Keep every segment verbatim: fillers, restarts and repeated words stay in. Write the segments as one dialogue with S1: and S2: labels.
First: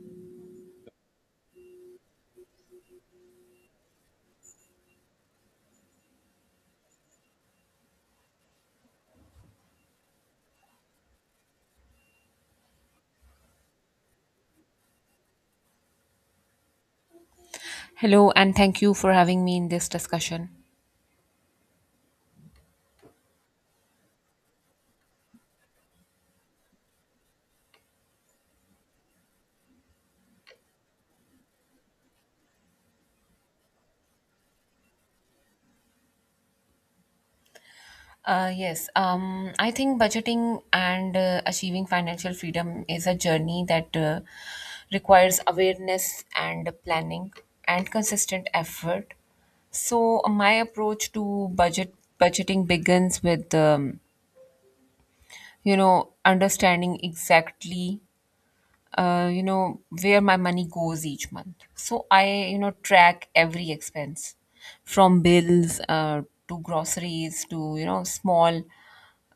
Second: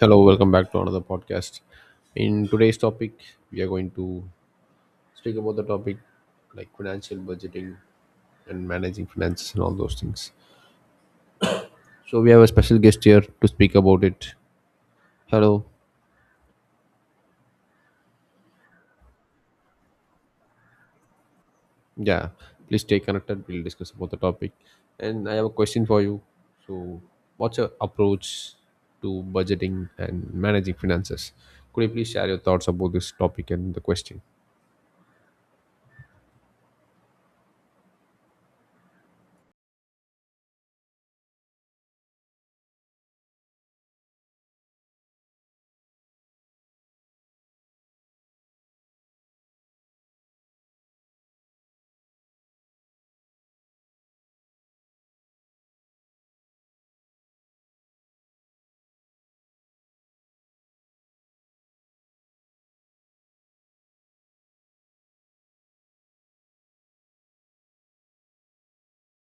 S1: Hello, welcome back to another podcast. In today's topic, we are going to speak about the topic like financial budgeting and managing finances and all those things. So we have a special guest here to speak about it. Hello.
S2: Hello, and thank you for having me in this discussion.
S1: Yeah. Please stay connected. We'll discuss about the topic. And I have a question for you. So what's your approach to budgeting and managing finances? Could you please share your thoughts about this topic and the question?
S2: Uh, yes, um, I think budgeting and uh, achieving financial freedom is a journey that uh, requires awareness and planning and consistent effort. So my approach to budget budgeting begins with um, you know understanding exactly, uh, you know where my money goes each month, so I you know track every expense from bills, uh, to groceries, to you know small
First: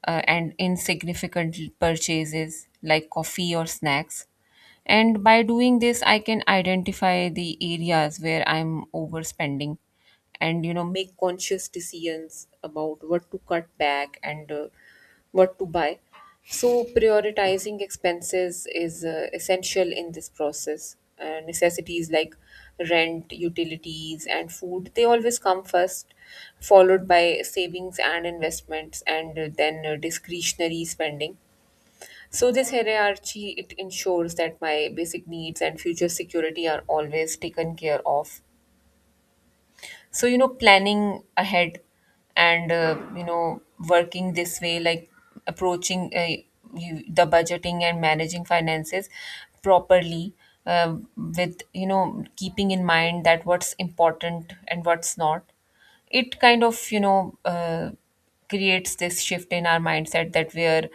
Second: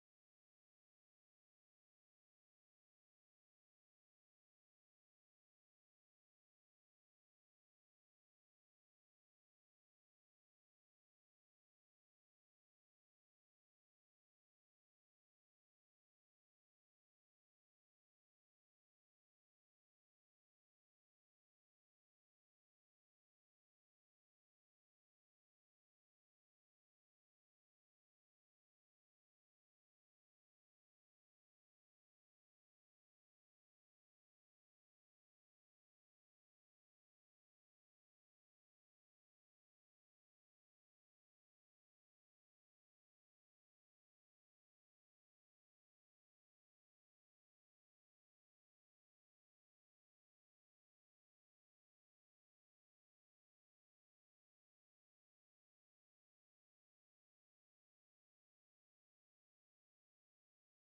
S2: uh, and insignificant purchases like coffee or snacks. And by doing this, I can identify the areas where I'm overspending and you know make conscious decisions about what to cut back and uh, what to buy. So prioritizing expenses is uh, essential in this process. Uh, necessities like rent, utilities, and food, they always come first, followed by savings and investments, and uh, then uh, discretionary spending. So this hierarchy, it ensures that my basic needs and future security are always taken care of. So you know planning ahead and uh, you know working this way, like approaching uh, you, the budgeting and managing finances properly, uh, with you know keeping in mind that what's important and what's not, it kind of, you know uh, creates this shift in our mindset that we're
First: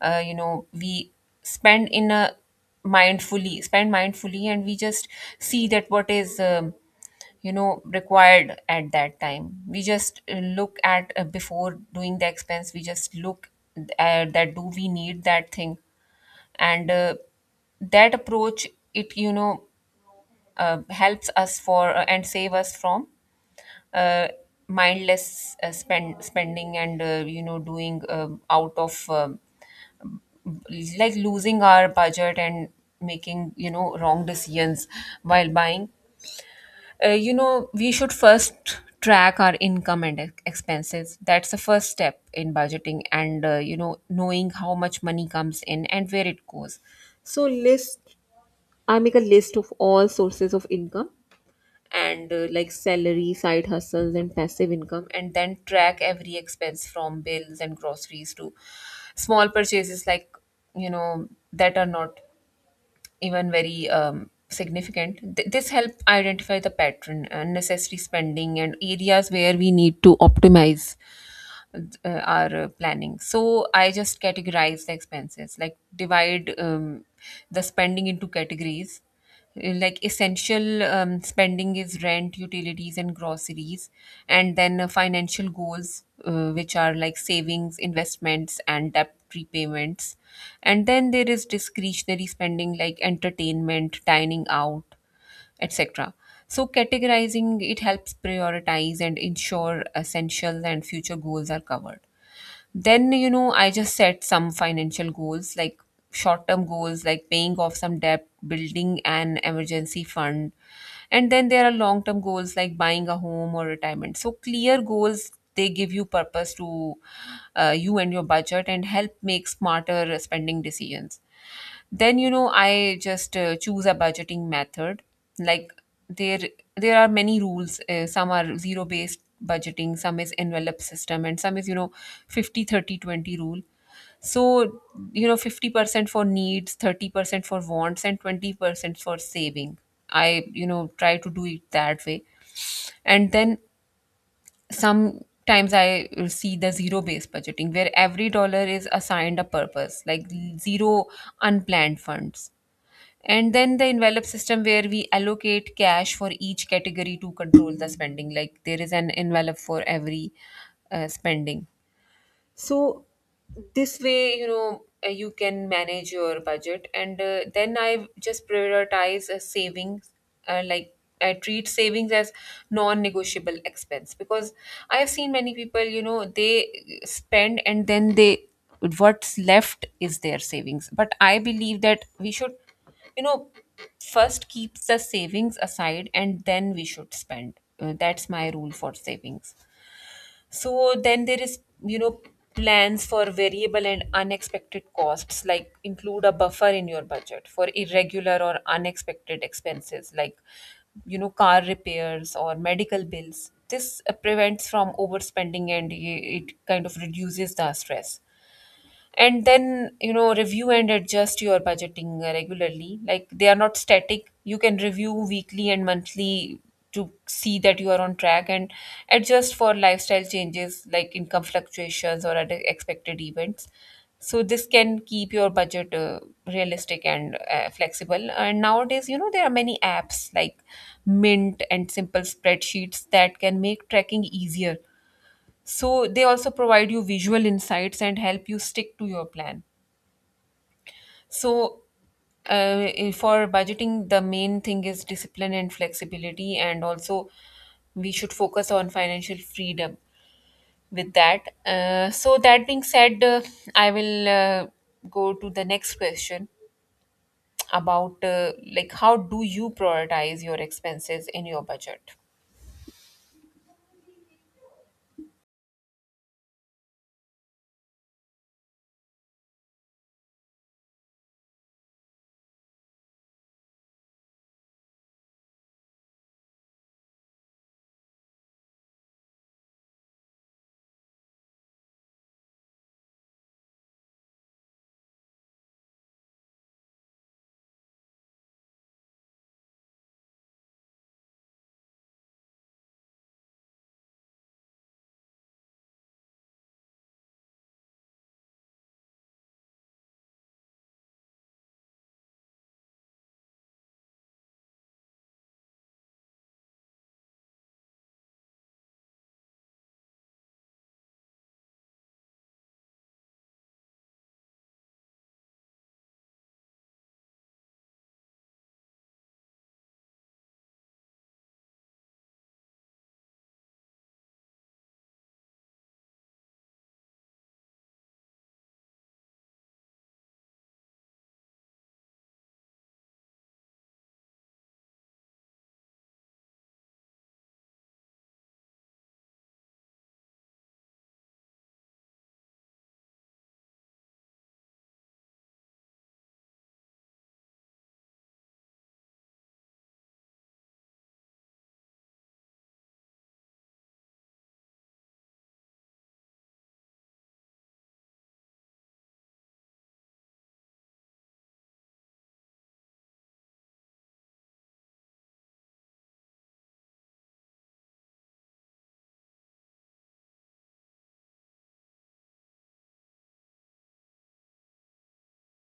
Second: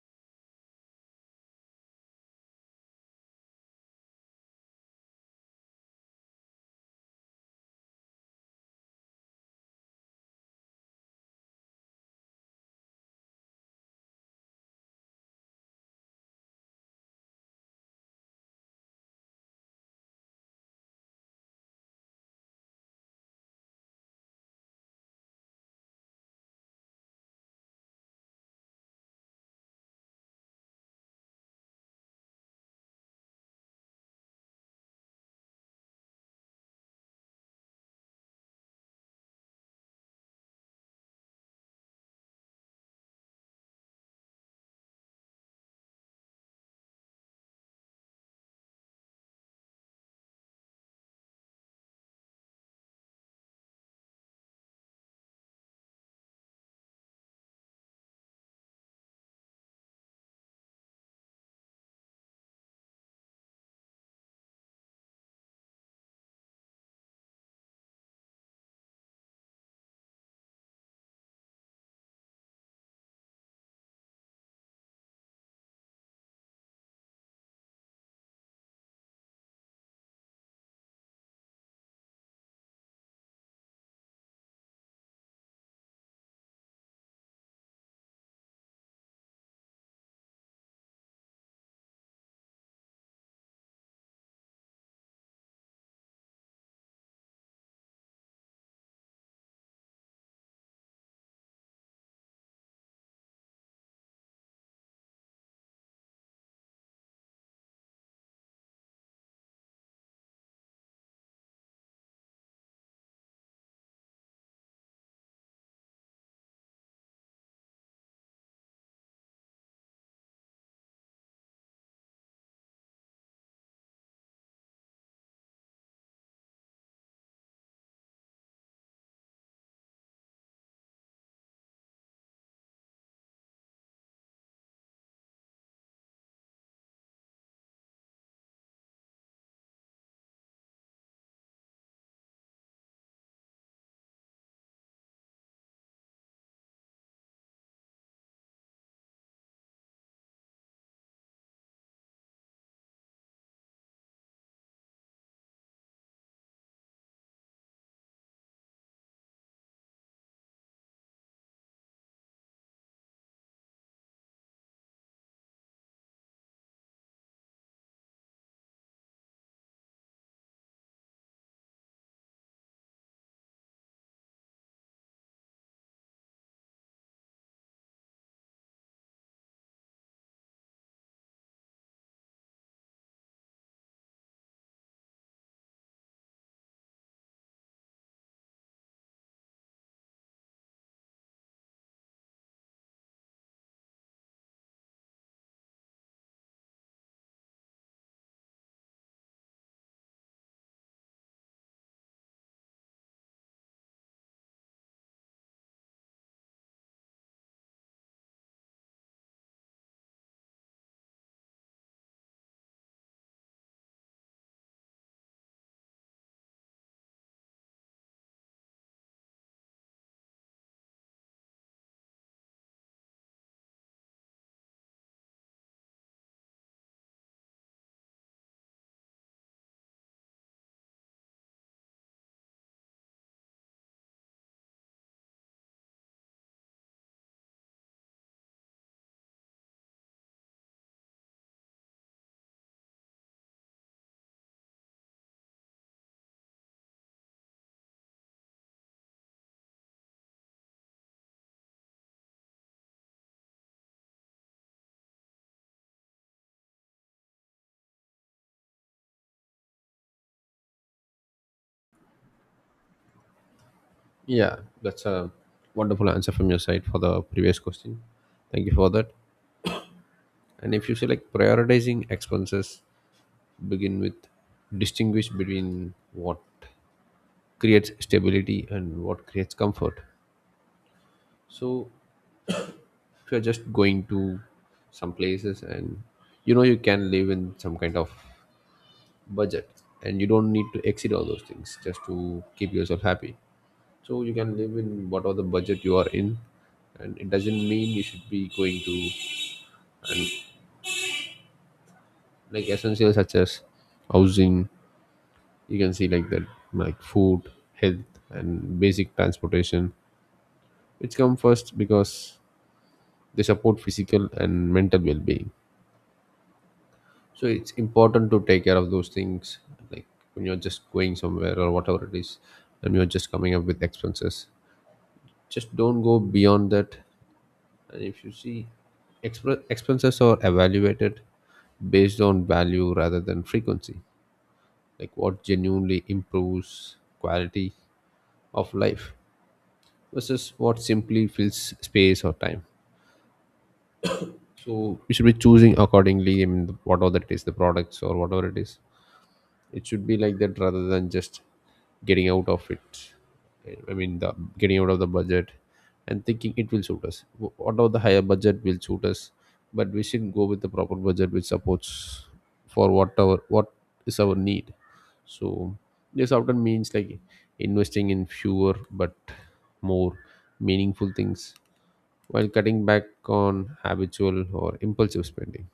S2: uh, you know we spend in a mindfully spend mindfully, and we just see that what is, um, you know required at that time. We just uh, look at, uh, before doing the expense, we just look at that, do we need that thing? And uh, that approach, it you know uh, helps us for, uh, and save us from uh, mindless, uh, spend spending, and uh, you know doing um out of, um, like, losing our budget and making you know wrong decisions while buying. Uh, you know we should first track our income and ex- expenses. That's the first step in budgeting, and uh, you know knowing how much money comes in and where it goes. So list I make a list of all sources of income and uh, like salary, side hustles, and passive income, and then track every expense from bills and groceries to small purchases, like you know that are not even very um, significant. Th- this help identify the pattern and necessary spending and areas where we need to optimize uh, our uh, planning. So I just categorize the expenses, like divide um, the spending into categories. Uh, Like, essential um, spending is rent, utilities, and groceries, and then uh, financial goals, uh, which are like savings, investments, and debt repayments. And then there is discretionary spending like entertainment, dining out, et cetera. So, categorizing it helps prioritize and ensure essentials and future goals are covered. Then, you know, I just set some financial goals, like short term goals like paying off some debt, building an emergency fund. And then there are long term goals like buying a home or retirement. So, clear goals, they give you purpose to, uh, you and your budget, and help make smarter spending decisions. Then you know I just uh, choose a budgeting method, like there there are many rules. Uh, some are zero based budgeting, some is envelope system, and some is you know fifty thirty twenty rule. So you know fifty percent for needs, thirty percent for wants, and twenty percent for saving. I, you know try to do it that way. And then sometimes I see the zero based budgeting, where every dollar is assigned a purpose, like zero unplanned funds. And then the envelope system, where we allocate cash for each category to control the spending, like there is an envelope for every uh, spending. So this way, you know, uh, you can manage your budget. And uh, then I just prioritize uh, savings, uh, like I treat savings as non-negotiable expense, because I have seen many people, you know, they spend and then they, what's left is their savings. But I believe that we should, you know, first keep the savings aside, and then we should spend. Uh, that's my rule for savings. So then there is, you know, plans for variable and unexpected costs, like include a buffer in your budget for irregular or unexpected expenses, like, you know, car repairs or medical bills. This uh, prevents from overspending, and i- it kind of reduces the stress. And then you know review and adjust your budgeting uh, regularly. Like, they are not static. You can review weekly and monthly to see that you are on track, and adjust for lifestyle changes like income fluctuations or other expected events. So this can keep your budget uh, realistic and uh, flexible. And nowadays, you know there are many apps like Mint and simple spreadsheets that can make tracking easier. So they also provide you visual insights and help you stick to your plan. So uh, eh, for budgeting, the main thing is discipline and flexibility, and also we should focus on financial freedom with that. Uh, so, that being said, uh, I will uh, go to the next question about, uh, like, how do you prioritize your expenses in your budget?
S1: Yeah, that's a wonderful answer from your side for the previous question. Thank you for that. And if you say like prioritizing expenses, begin with distinguish between what creates stability and what creates comfort. So if you're just going to some places and you know you can live in some kind of budget, and you don't need to exceed all those things just to keep yourself happy. So you can live in whatever the budget you are in, and it doesn't mean you should be going to, and like essentials such as housing, you can see like that, like food, health and basic transportation which come first because they support physical and mental well-being. So it's important to take care of those things, like when you're just going somewhere or whatever it is and you're just coming up with expenses, just don't go beyond that. And if you see, exp- expenses are evaluated based on value rather than frequency, like what genuinely improves quality of life versus what simply fills space or time. So we should be choosing accordingly, I mean whatever that is, the products or whatever it is, it should be like that rather than just getting out of it. I mean the getting out of the budget and thinking it will suit us. Wh- whatever the higher budget will suit us, but we should go with the proper budget which supports for whatever what is our need. So this often means like investing in fewer but more meaningful things while cutting back on habitual or impulsive spending.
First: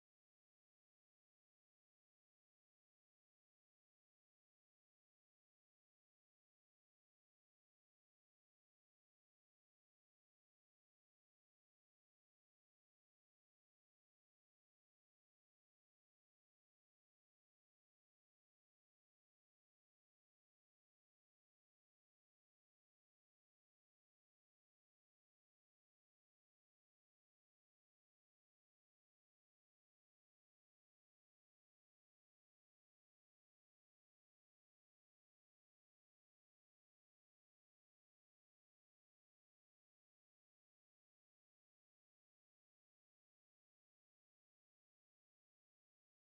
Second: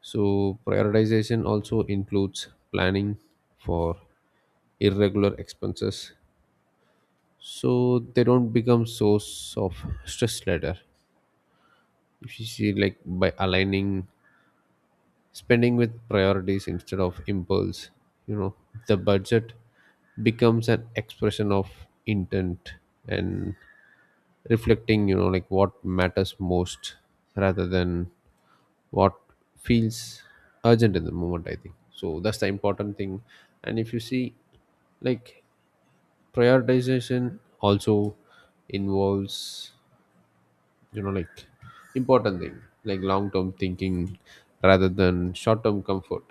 S1: So, prioritization also includes planning for irregular expenses so they don't become source of stress later. If you see, like by aligning spending with priorities instead of impulse, you know, the budget becomes an expression of intent and reflecting, you know, like what matters most rather than what feels urgent in the moment, I think, so that's the important thing. And if you see, like prioritization also involves, you know, like important thing, like long term thinking rather than short term comfort,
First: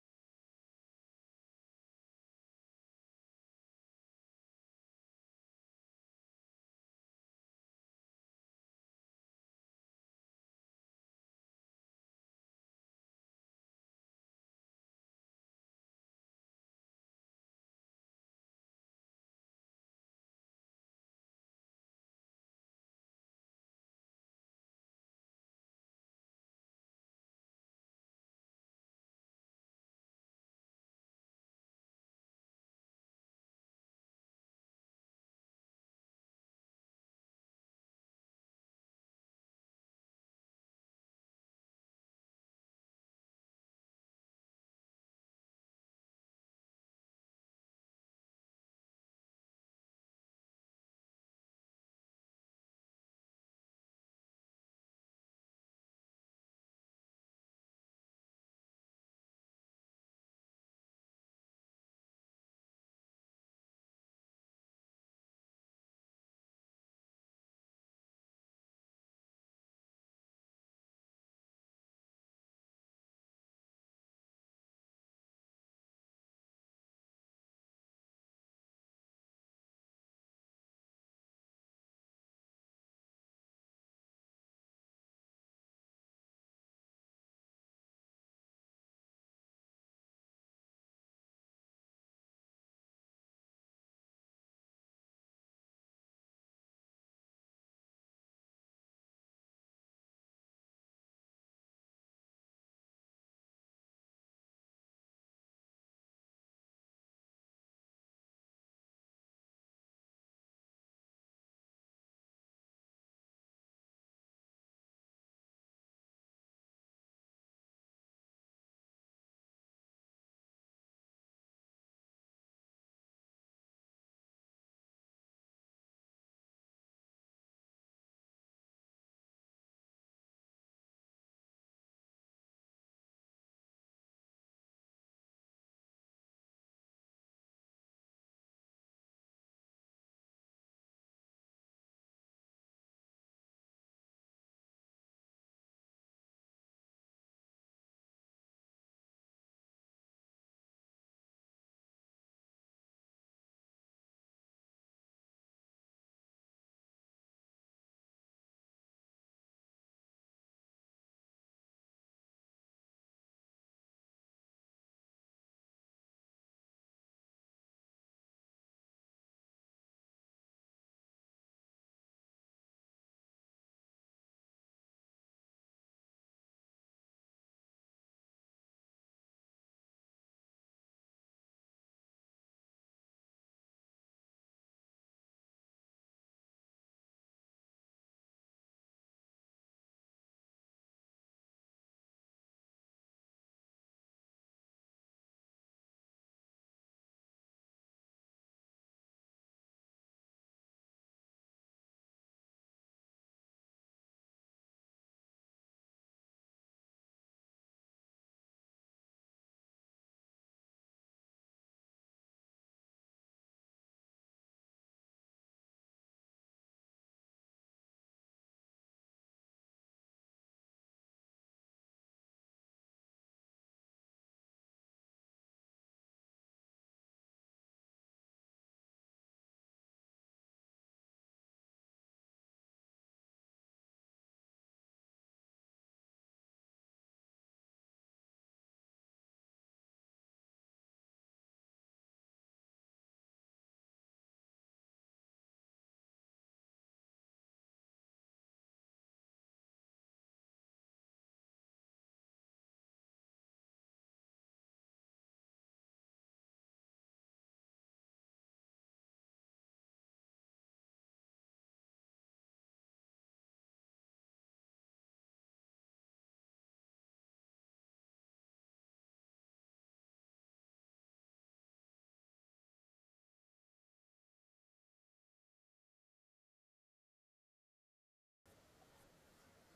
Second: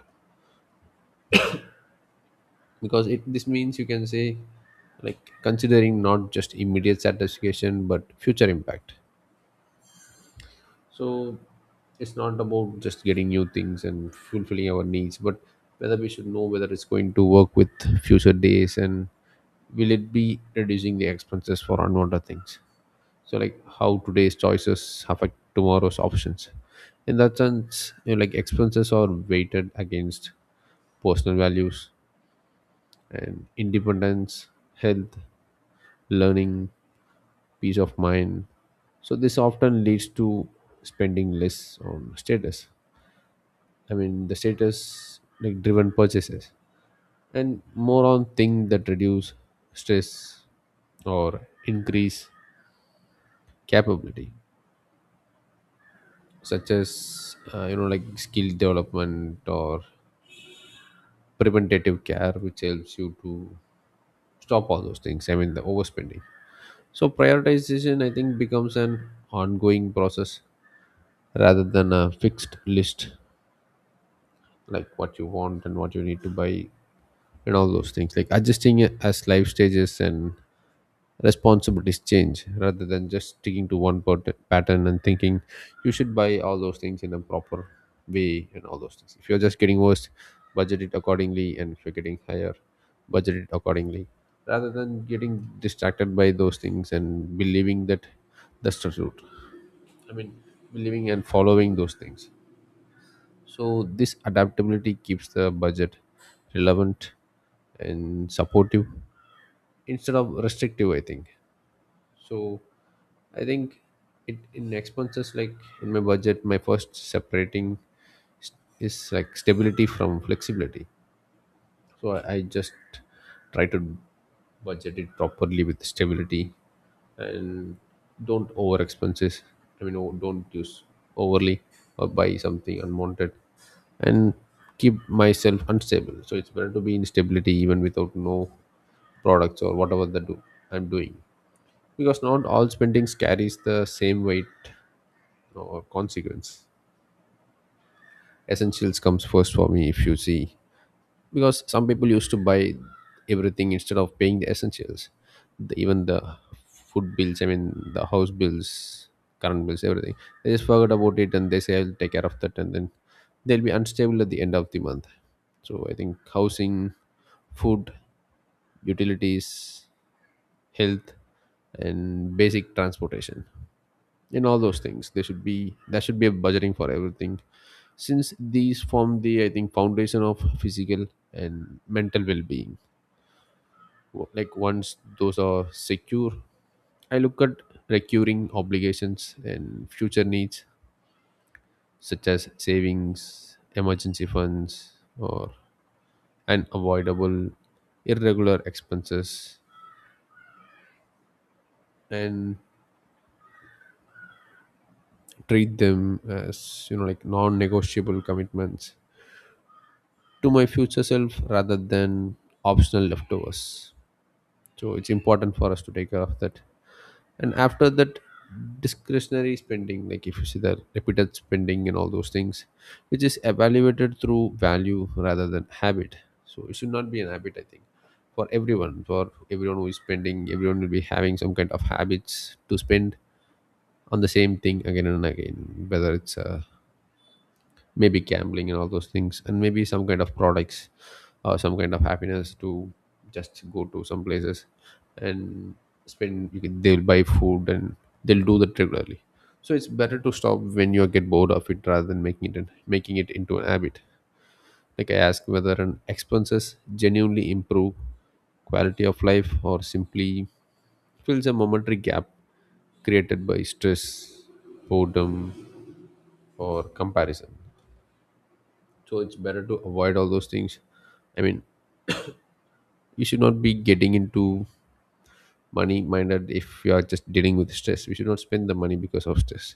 S1: because it this means you can say like considering not just immediate satisfaction but future impact. So it's not about just getting new things and fulfilling our needs, but whether we should know whether it's going to work with future days and will it be reducing the expenses for unwanted things. So like how today's choices affect tomorrow's options. In that sense, you know, like expenses are weighted against personal values and independence, health, learning, peace of mind. So this often leads to spending less on status, I mean the status like driven purchases, and more on things that reduce stress or increase capability, such as uh, you know, like skill development or preventative care which helps you to stop all those things, I mean the overspending. So prioritization, I think, becomes an ongoing process rather than a fixed list, like what you want and what you need to buy and all those things, like adjusting it as life stages and responsibilities change, rather than just sticking to one pat- pattern and thinking you should buy all those things in a proper way and all those things. If you're just getting worse, budget it accordingly, and if you're getting higher, budget it accordingly rather than getting distracted by those things and believing that that's the route. I mean, believing and following those things. So, this adaptability keeps the budget relevant and supportive instead of restrictive, I think. So, I think it in expenses, like in my budget, my first separating s- is like stability from flexibility. So I, I just try to budget it properly with stability and don't over expenses. I mean, o- don't use overly or buy something unwanted and keep myself unstable. So it's better to be in stability even without no products or whatever the do I'm doing, because not all spendings carries the same weight or consequence. Essentials comes first for me if you see, because some people used to buy everything instead of paying the essentials, the, even the food bills. I mean, the house bills, current bills, everything. They just forgot about it and they say I'll take care of that, and then they'll be unstable at the end of the month. So I think housing, food, utilities, health, and basic transportation, in all those things there should be there should be a budgeting for everything, since these form the, I think, foundation of physical and mental well-being. W- like once those are secure, I look at recurring obligations and future needs such as savings, emergency funds, or unavoidable irregular expenses, and treat them as, you know, like non-negotiable commitments to my future self rather than optional leftovers. So it's important for us to take care of that. And after that, discretionary spending, like if you see the repeated spending and all those things, which is evaluated through value rather than habit. So it should not be an habit, I think, for everyone. For everyone who is spending, everyone will be having some kind of habits to spend on the same thing again and again, whether it's a maybe gambling and all those things, and maybe some kind of products or some kind of happiness to just go to some places and spend. You can, they'll buy food and they'll do that regularly, so it's better to stop when you get bored of it rather than making it making it into an habit, like I ask whether an expenses genuinely improve quality of life or simply fills a momentary gap created by stress, boredom, or comparison. So it's better to avoid all those things. I mean, you should not be getting into money minded. If you are just dealing with stress, we should not spend the money because of stress.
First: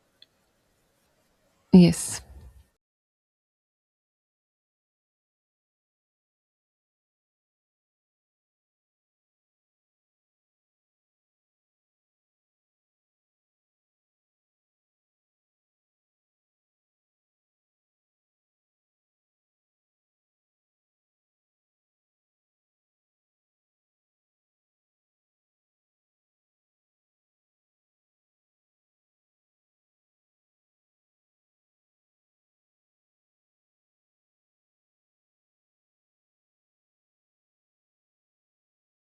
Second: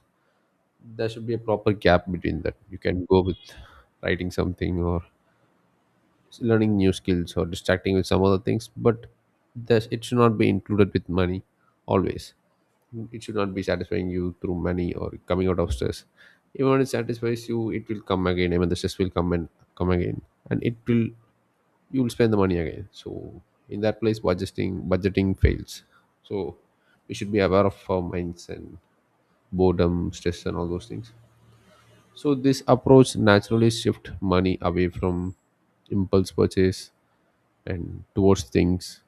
S1: There should be a proper gap
S2: Yes.
S1: between that. You can go with writing something or learning new skills or distracting with some other things, but there's, it should not be included with money always. It should not be satisfying you through money or coming out of stress. Even when it satisfies you, it will come again. I mean the stress will come and come again, and it will, you will spend the money again. So in that place budgeting budgeting fails. So we should be aware of our minds and boredom, stress, and all those things. So this approach naturally shift money away from impulse purchase and towards things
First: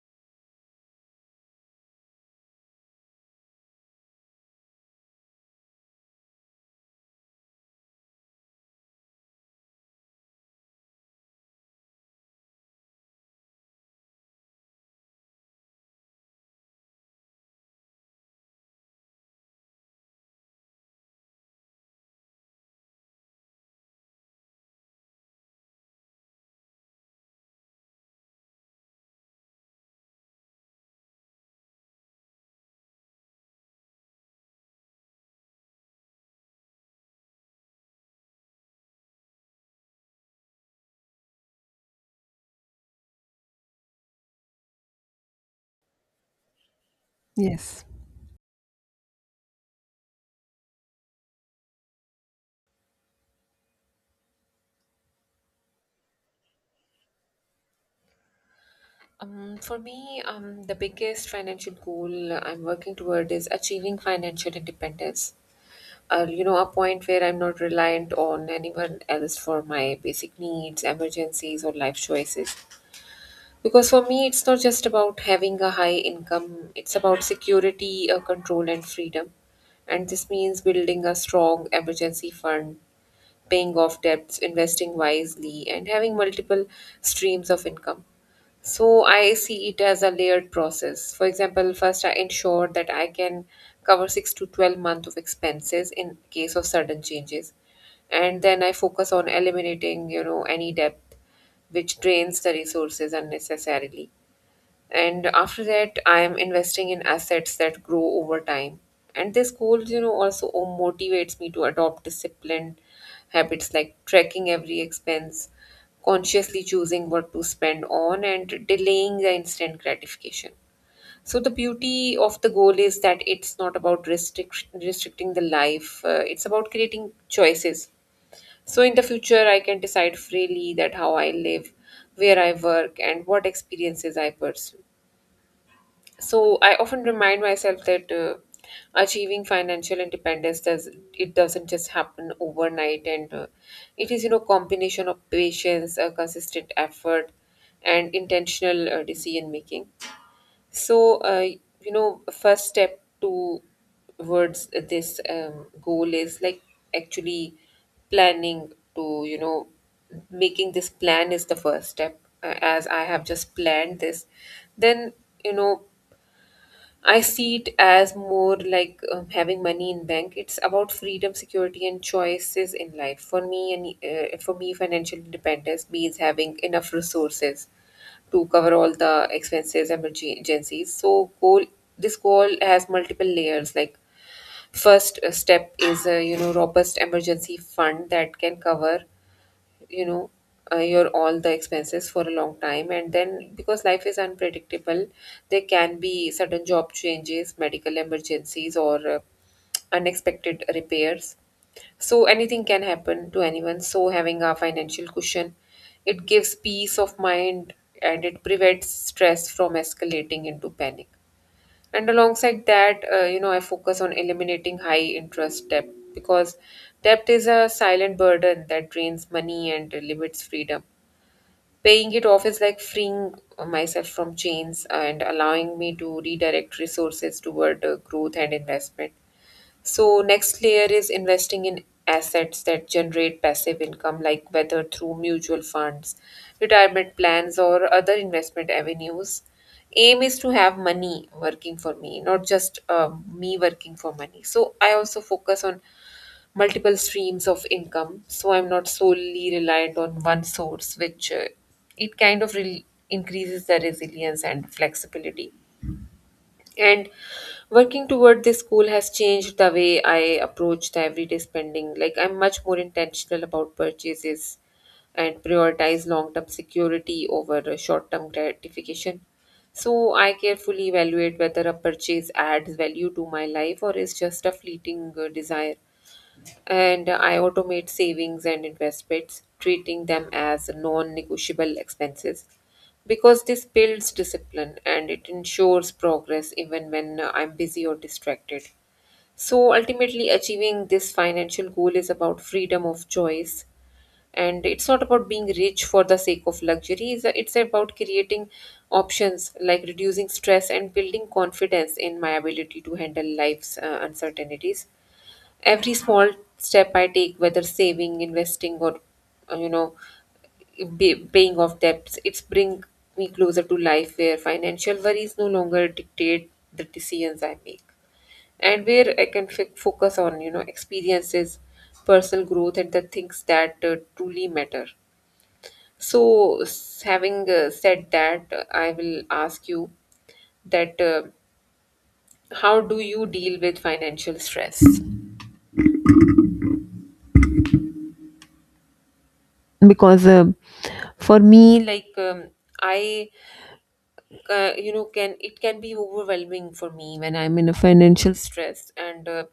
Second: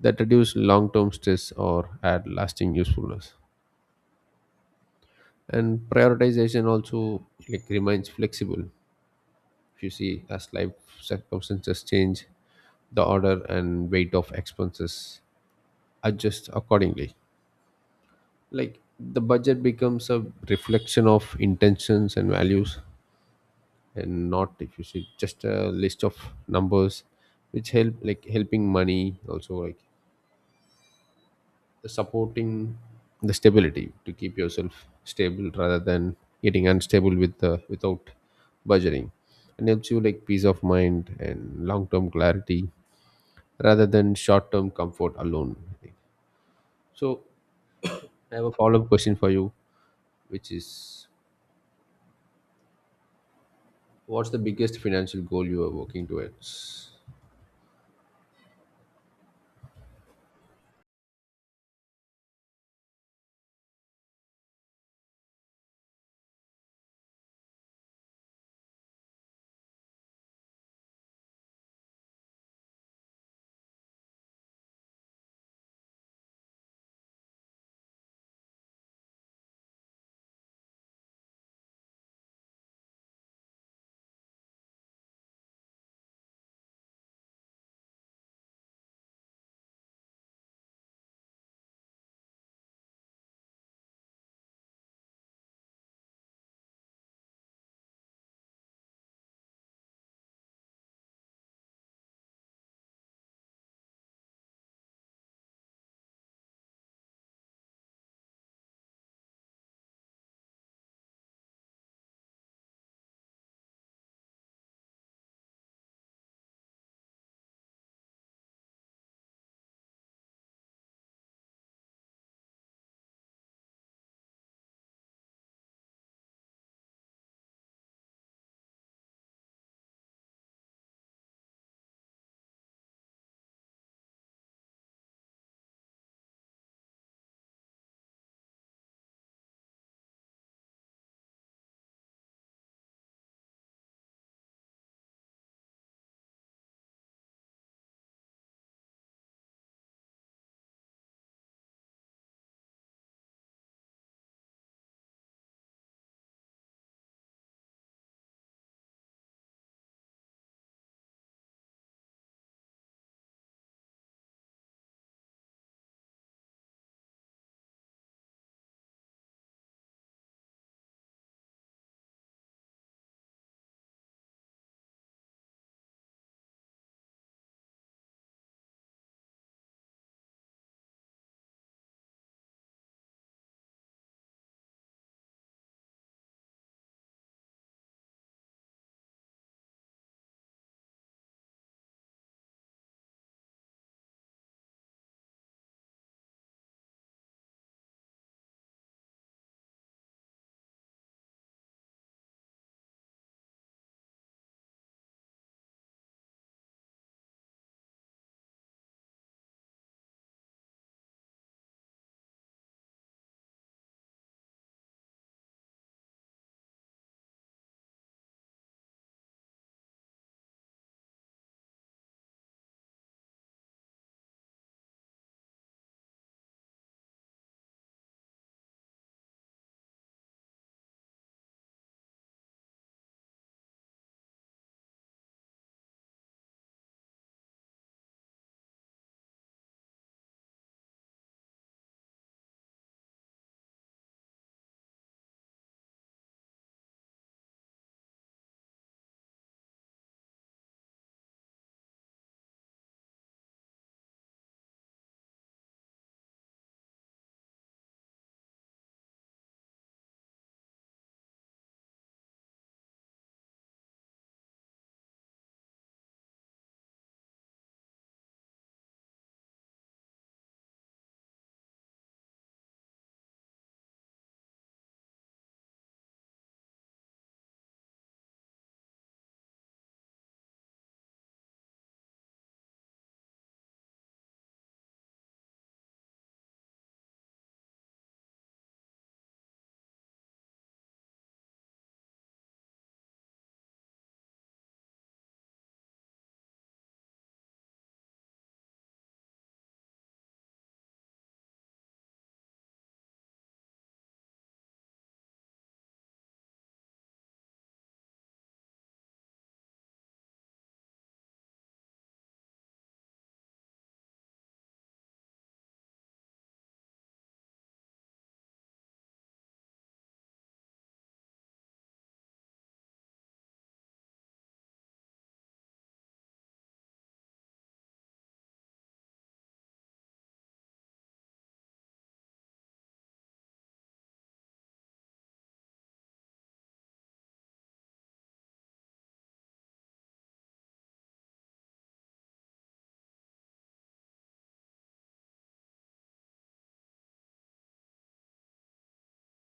S1: that reduce long-term stress or add lasting usefulness. And prioritization also like remains flexible. If you see, as life circumstances change, the order and weight of expenses adjust accordingly, like the budget becomes a reflection of intentions and values and not, if you see, just a list of numbers, which help, like helping money also, like supporting the stability to keep yourself stable rather than getting unstable with the without budgeting, and helps you like peace of mind and long-term clarity rather than short-term comfort alone, I think. So
S2: Yes.
S1: I have a follow-up question for you, which is, what's the biggest financial goal you are working towards?
S2: Um, for me, um, the biggest financial goal I'm working toward is achieving financial independence. Uh, you know, a point where I'm not reliant on anyone else for my basic needs, emergencies, or life choices. Because for me, it's not just about having a high income, it's about security, uh, control, and freedom. And this means building a strong emergency fund, paying off debts, investing wisely, and having multiple streams of income. So I see it as a layered process. For example, first I ensure that I can cover six to twelve months of expenses in case of sudden changes. And then I focus on eliminating, you know, any debt which drains the resources unnecessarily. And after that, I am investing in assets that grow over time. And this goal, you know also motivates me to adopt disciplined habits, like tracking every expense, consciously choosing what to spend on, and delaying the instant gratification. So the beauty of the goal is that it's not about restrict- restricting the life. Uh, it's about creating choices, so in the future I can decide freely that how I live, where I work, and what experiences I pursue. So I often remind myself that uh, achieving financial independence does it doesn't just happen overnight, and uh, it is you know combination of patience, uh, consistent effort, and intentional uh, decision making. So uh, you know, first step towards this um, goal is, like, actually planning to, you know making this plan is the first step, uh, as I have just planned this. Then, you know I see it as more like, um, having money in bank. It's about freedom, security, and choices in life. For me, and uh, for me, financial independence means having enough resources to cover all the expenses and emergencies. So, goal This goal has multiple layers. Like, first uh, step is a, you know robust emergency fund that can cover, you know uh, your all the expenses for a long time. And then, because life is unpredictable, there can be sudden job changes, medical emergencies, or uh, unexpected repairs. So anything can happen to anyone, so having a financial cushion, it gives peace of mind and it prevents stress from escalating into panic. And alongside that, uh, you know, I focus on eliminating high interest debt, because debt is a silent burden that drains money and limits freedom. Paying it off is like freeing myself from chains and allowing me to redirect resources toward uh, growth and investment. So, next layer is investing in assets that generate passive income, like whether through mutual funds, retirement plans, or other investment avenues. Aim is to have money working for me, not just, um, me working for money. So, I also focus on multiple streams of income, so I'm not solely reliant on one source, which uh, it kind of re- increases the resilience and flexibility. And working toward this goal has changed the way I approach the everyday spending. Like, I'm much more intentional about purchases, and prioritize long-term security over uh, short-term gratification. So I carefully evaluate whether a purchase adds value to my life or is just a fleeting uh, desire. And I automate savings and investments, treating them as non negotiable expenses, because this builds discipline and it ensures progress even when uh, I'm busy or distracted. So, ultimately, achieving this financial goal is about freedom of choice, and it's not about being rich for the sake of luxury, it's it's about creating options, like reducing stress and building confidence in my ability to handle life's uh, uncertainties. Every small step I take, whether saving, investing, or, uh, you know, ba- paying off debts, it's bring me closer to life where financial worries no longer dictate the decisions I make, and where I can f- focus on, you know experiences, personal growth, and the things that uh, truly matter. So, s- having uh, said that, uh, I will ask you that, uh, how do you deal with financial stress? Because um for me, like, um, I uh, you know can it can be overwhelming for me when I'm in a financial stress, and uh,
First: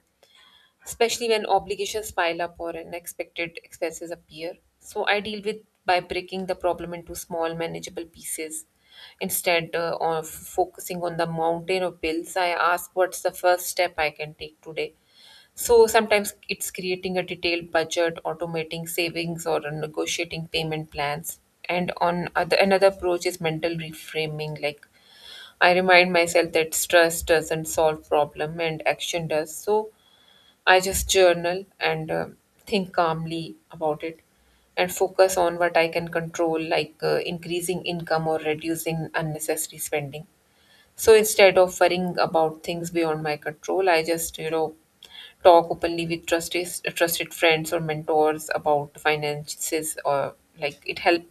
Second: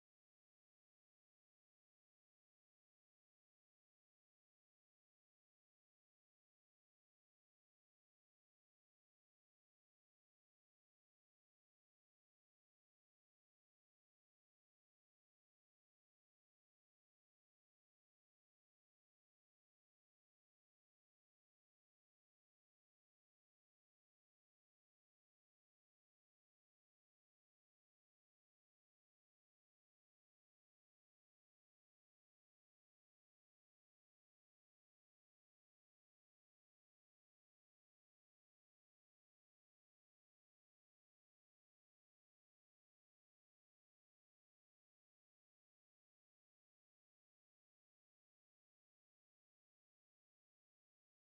S2: especially when obligations pile up or unexpected expenses appear. So I deal with by breaking the problem into small manageable pieces. Instead uh, of focusing on the mountain of bills, I ask, what's the first step I can take today? So sometimes it's creating a detailed budget, automating savings, or negotiating payment plans. And on other, another approach is mental reframing. Like, I remind myself that stress doesn't solve problem and action does. So I just journal and, uh, think calmly about it, and focus on what I can control, like uh, increasing income or reducing unnecessary spending. So instead of worrying about things beyond my control, I just, you know, talk openly with trusted trusted friends or mentors about finances, or like, it help,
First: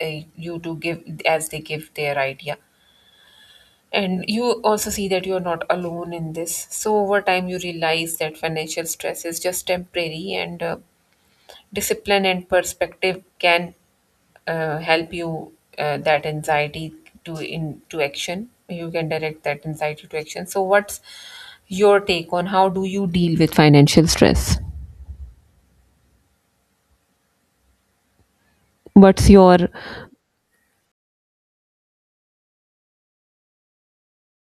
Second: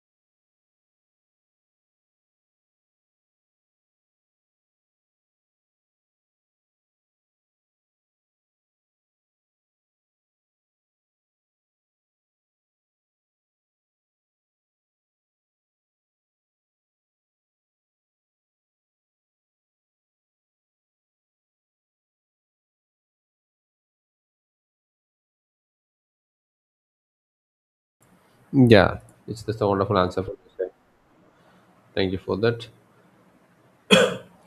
S2: uh, you to give as they give their idea. And you also see that you're not alone in this. So over time, you realize that financial stress is just temporary, and uh, discipline and perspective can uh, help you, uh, that anxiety, to into action. You can direct that anxiety to action. So what's your take on how do you deal with financial stress?
S1: Yeah,
S2: What's
S1: it's
S2: your
S1: just a wonderful answer for this guy. Thank you for that.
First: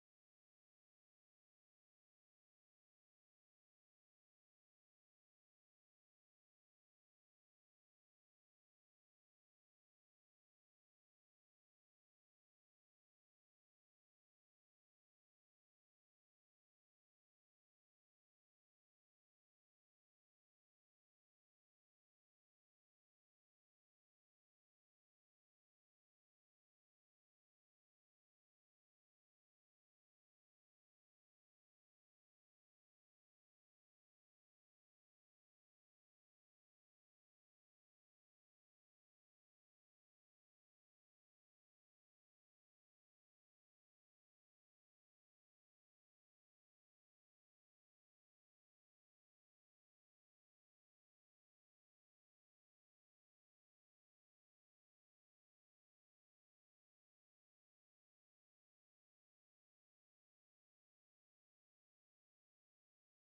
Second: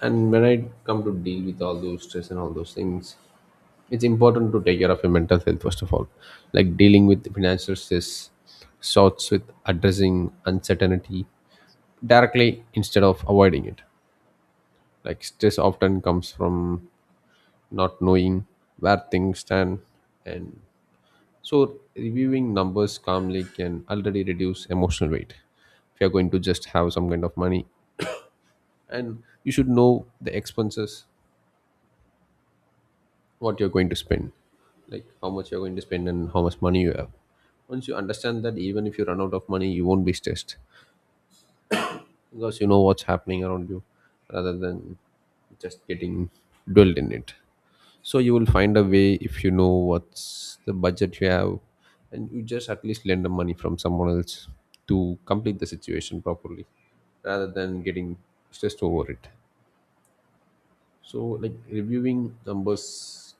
S1: And when I come to deal with all those stress and all those things, it's important to take care of your mental health first of all. Like dealing with financial stress starts with addressing uncertainty directly instead of avoiding it. Like stress often comes from not knowing where things stand, and so reviewing numbers calmly can already reduce emotional weight. If you're going to just have some kind of money, and you should know the expenses, what you're going to spend, like how much you're going to spend and how much money you have. Once you understand that, even if you run out of money, you won't be stressed because you know what's happening around you, rather than just getting dwelled in it. So you will find a way if you know what's the budget you have, and you just at least lend the money from someone else to complete the situation properly rather than getting stressed over it. So like reviewing numbers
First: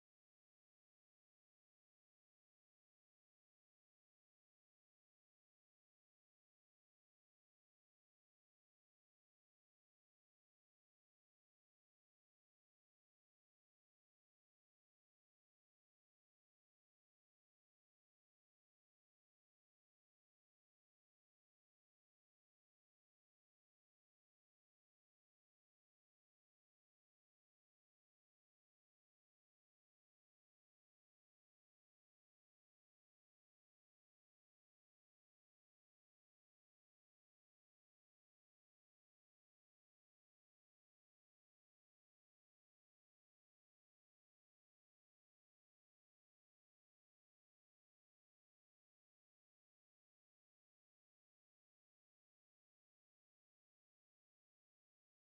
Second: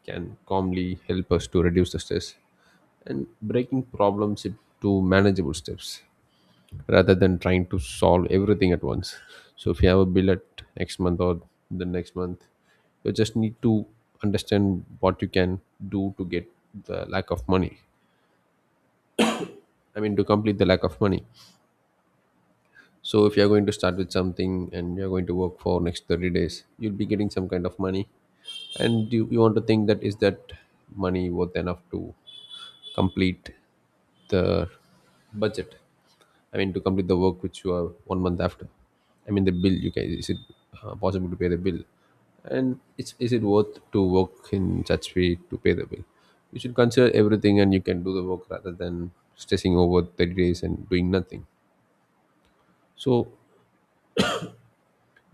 S1: can calmly help us to reduce the stress, and breaking problems into manageable steps rather than trying to solve everything at once. So if you have a bill at next month or the next month, you just need to understand what you can do to get the lack of money. I mean, to complete the lack of money. So if you're going to start with something and you're going to work for next thirty days, you'll be getting some kind of money. And you, you want to think that is that money worth enough to complete the budget. I mean, to complete the work which you are one month after. I mean, the bill you can, is it uh, possible to pay the bill, and it's, is it worth to work in such way to pay the bill? You should consider everything, and you can do the work rather than stressing over thirty days and doing nothing. So,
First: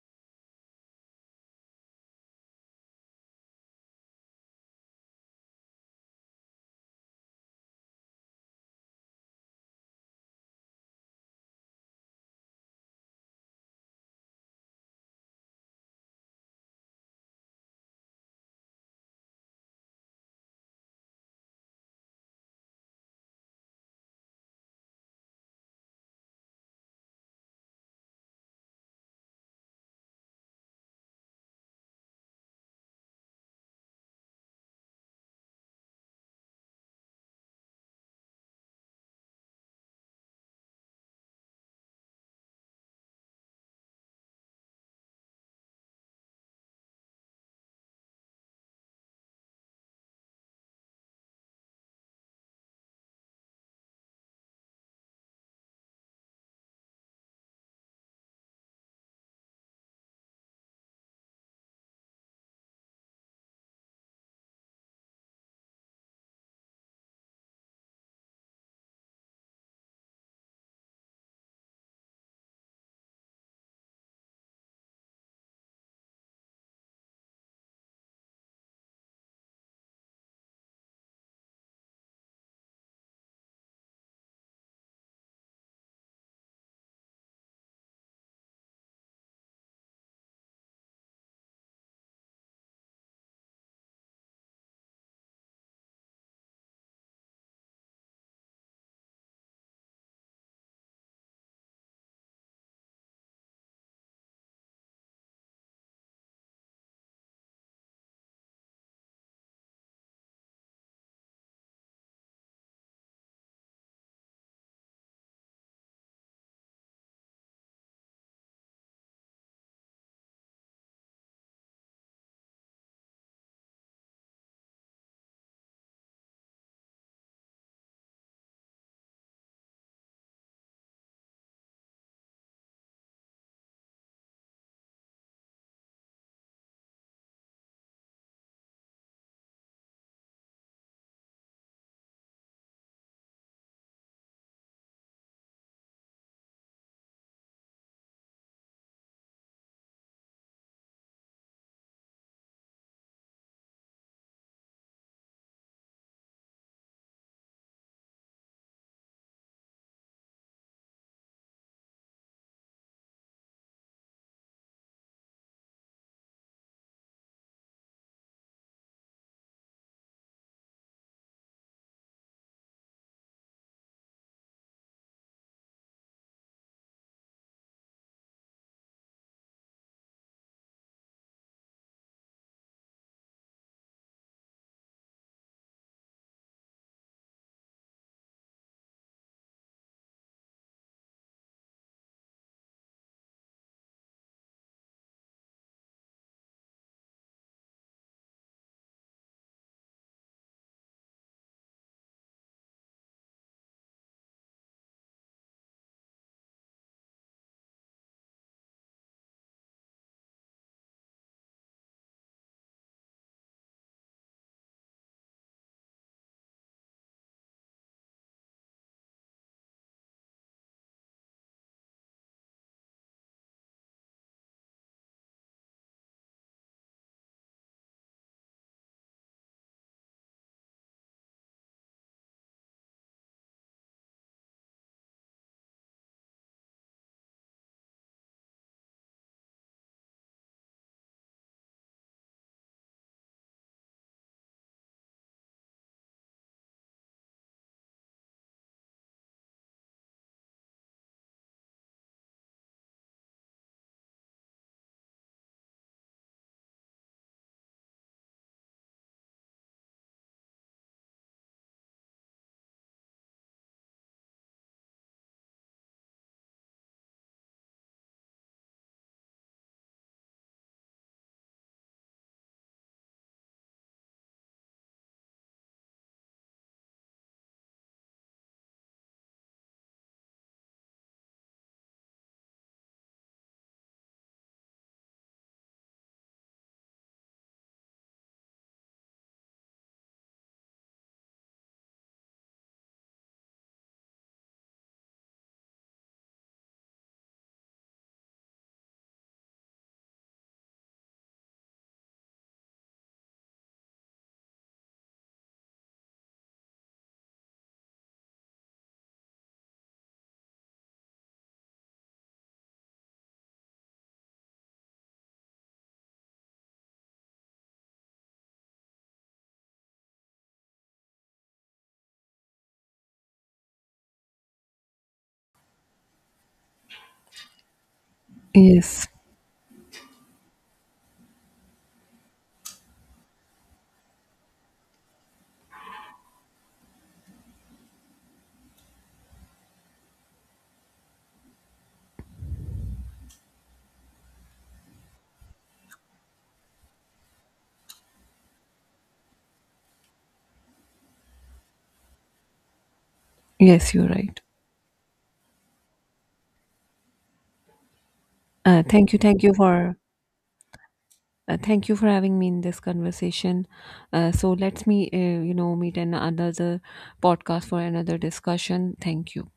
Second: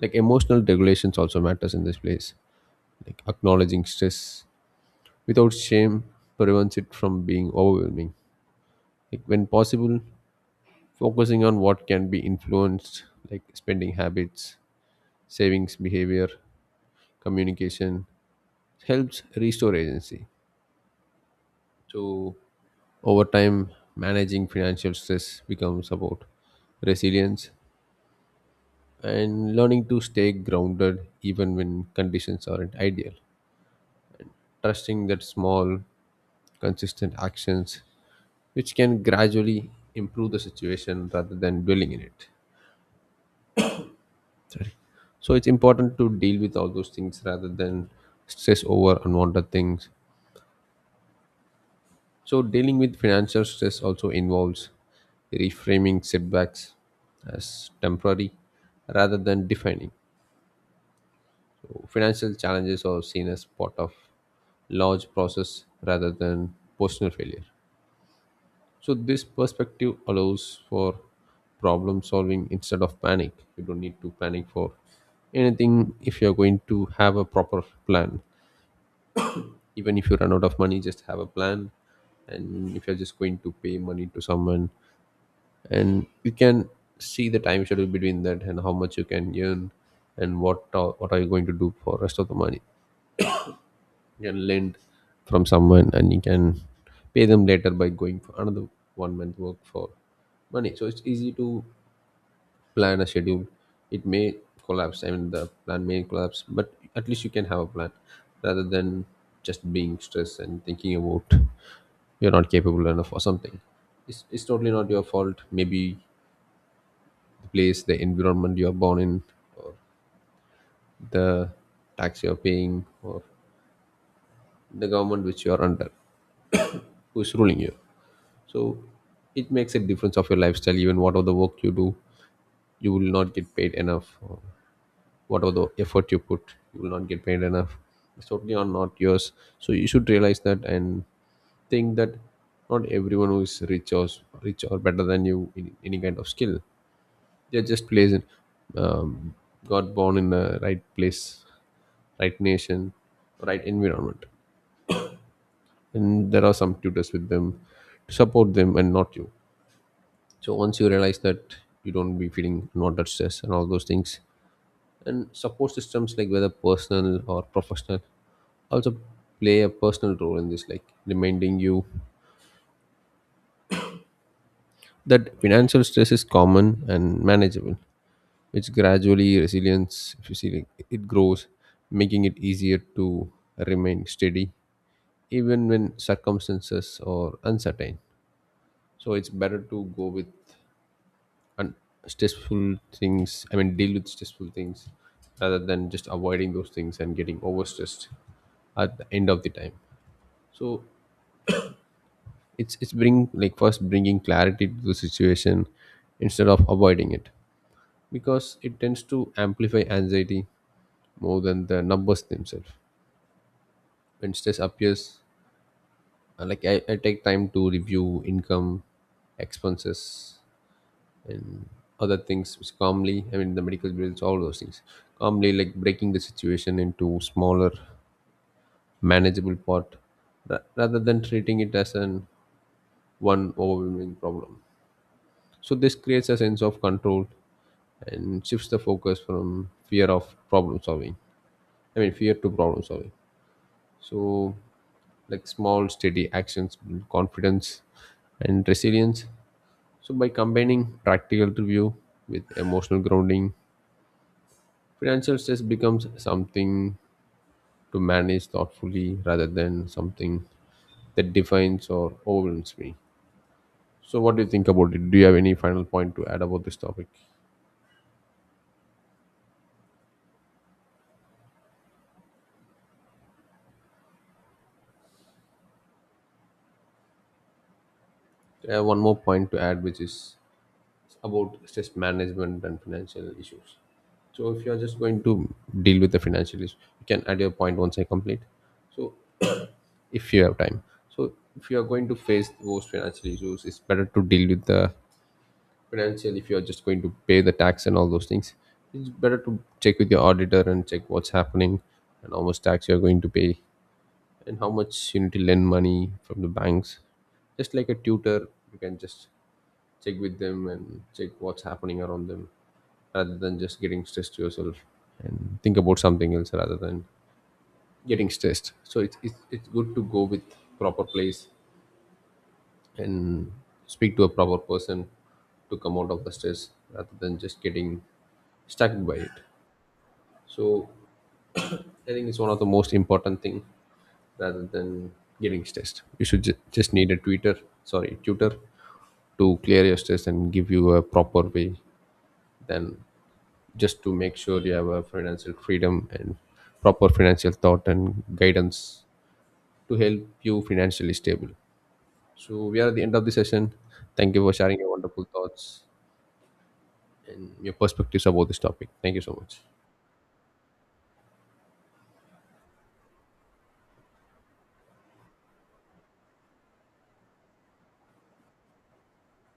S1: like emotional regulations also matters in this place. Like acknowledging stress without shame prevents it from being overwhelming. Like when possible, focusing on what can be influenced, like spending habits, savings behavior, communication, helps restore agency. So over time, managing financial stress becomes about resilience and learning to stay grounded even when conditions aren't ideal, trusting that small, consistent actions which can gradually improve the situation rather than dwelling in it. So it's important to deal with all those things rather than stress over unwanted things. So dealing with financial stress also involves reframing setbacks as temporary rather than defining. So financial challenges are seen as part of large process rather than personal failure. So this perspective allows for problem solving instead of panic. You don't need to panic for anything if you're going to have a proper plan. Even if you run out of money, just have a plan. And if you're just going to pay money to someone, and you can see the time schedule between that and how much you can earn, and what are, what are you going to do for rest of the money, you can lend from someone and you can pay them later by going for another one month work for money. So it's easy to plan a schedule. It may collapse, I mean the plan may collapse, but at least you can have a plan rather than just being stressed and thinking about you're not capable enough or something. It's, it's totally not your fault. Maybe the place, the environment you are born in, or the tax you're paying, or the government which you are under, who is ruling you. So it makes a difference of your lifestyle. Even whatever the work you do, you will not get paid enough. Whatever the effort you put, you will not get paid enough. It's totally on, not yours. So you should realize that and think that not everyone who is rich or rich or better than you in any kind of skill, they're just placed in, um, got born in the right place, right nation, right environment, and there are some tutors with them to support them and not you. So once you realize that, you don't be feeling not that stress and all those things. And support systems, like whether personal or professional, also play a personal role in this, like reminding you that financial stress is common and manageable, which gradually resilience, if you see, like, it grows, making it easier to remain steady even when circumstances are uncertain. So it's better to go with un- stressful things, I mean deal with stressful things, rather than just avoiding those things and getting overstressed at the end of the time. So it's it's bring, like, first bringing clarity to the situation instead of avoiding it, because it tends to amplify anxiety more than the numbers themselves. When stress appears, uh, like I, I take time to review income, expenses, and other things which calmly, I mean the medical bills, all those things calmly, like breaking the situation into smaller manageable part ra- rather than treating it as an one overwhelming problem. So this creates a sense of control and shifts the focus from fear of problem solving. I mean, fear to problem solving. So, like small, steady actions build confidence and resilience. So, by combining practical review with emotional grounding, financial stress becomes something to manage thoughtfully rather than something that defines or overwhelms me. So, what do you think about it? Do you have any final point to add about this topic? I have one more point to add, which is about stress management and financial issues. So if you are just going to deal with the financial issue, you can add your point once I complete. So if you have time. So if you are going to face those financial issues, it's better to deal with the financial, if you are just going to pay the tax and all those things. It's better to check with your auditor and check what's happening and how much tax you are going to pay and how much you need to lend money from the banks. Just like a tutor, you can just check with them and check what's happening around them rather than just getting stressed yourself and think about something else rather than getting stressed. So it's it's, it's good to go with proper place and speak to a proper person to come out of the stress rather than just getting stuck
S2: Yes.
S1: by it. So I think it's one of the most important thing. Rather than getting stressed, you should ju- just need a tutor, sorry, tutor, to clear your stress and give you a proper way than just to make sure you have a financial freedom and proper financial thought and guidance to help you financially stable. So we are at the end of the session.
S2: Yes, you're
S1: Thank
S2: right.
S1: you for sharing your wonderful thoughts and your perspectives about this
S2: Uh,
S1: topic.
S2: thank
S1: Thank
S2: you,
S1: you so
S2: thank you
S1: much.
S2: for uh, thank you for having me in this conversation. Uh, so, let's me, uh, you know meet in another podcast for another discussion. Thank you.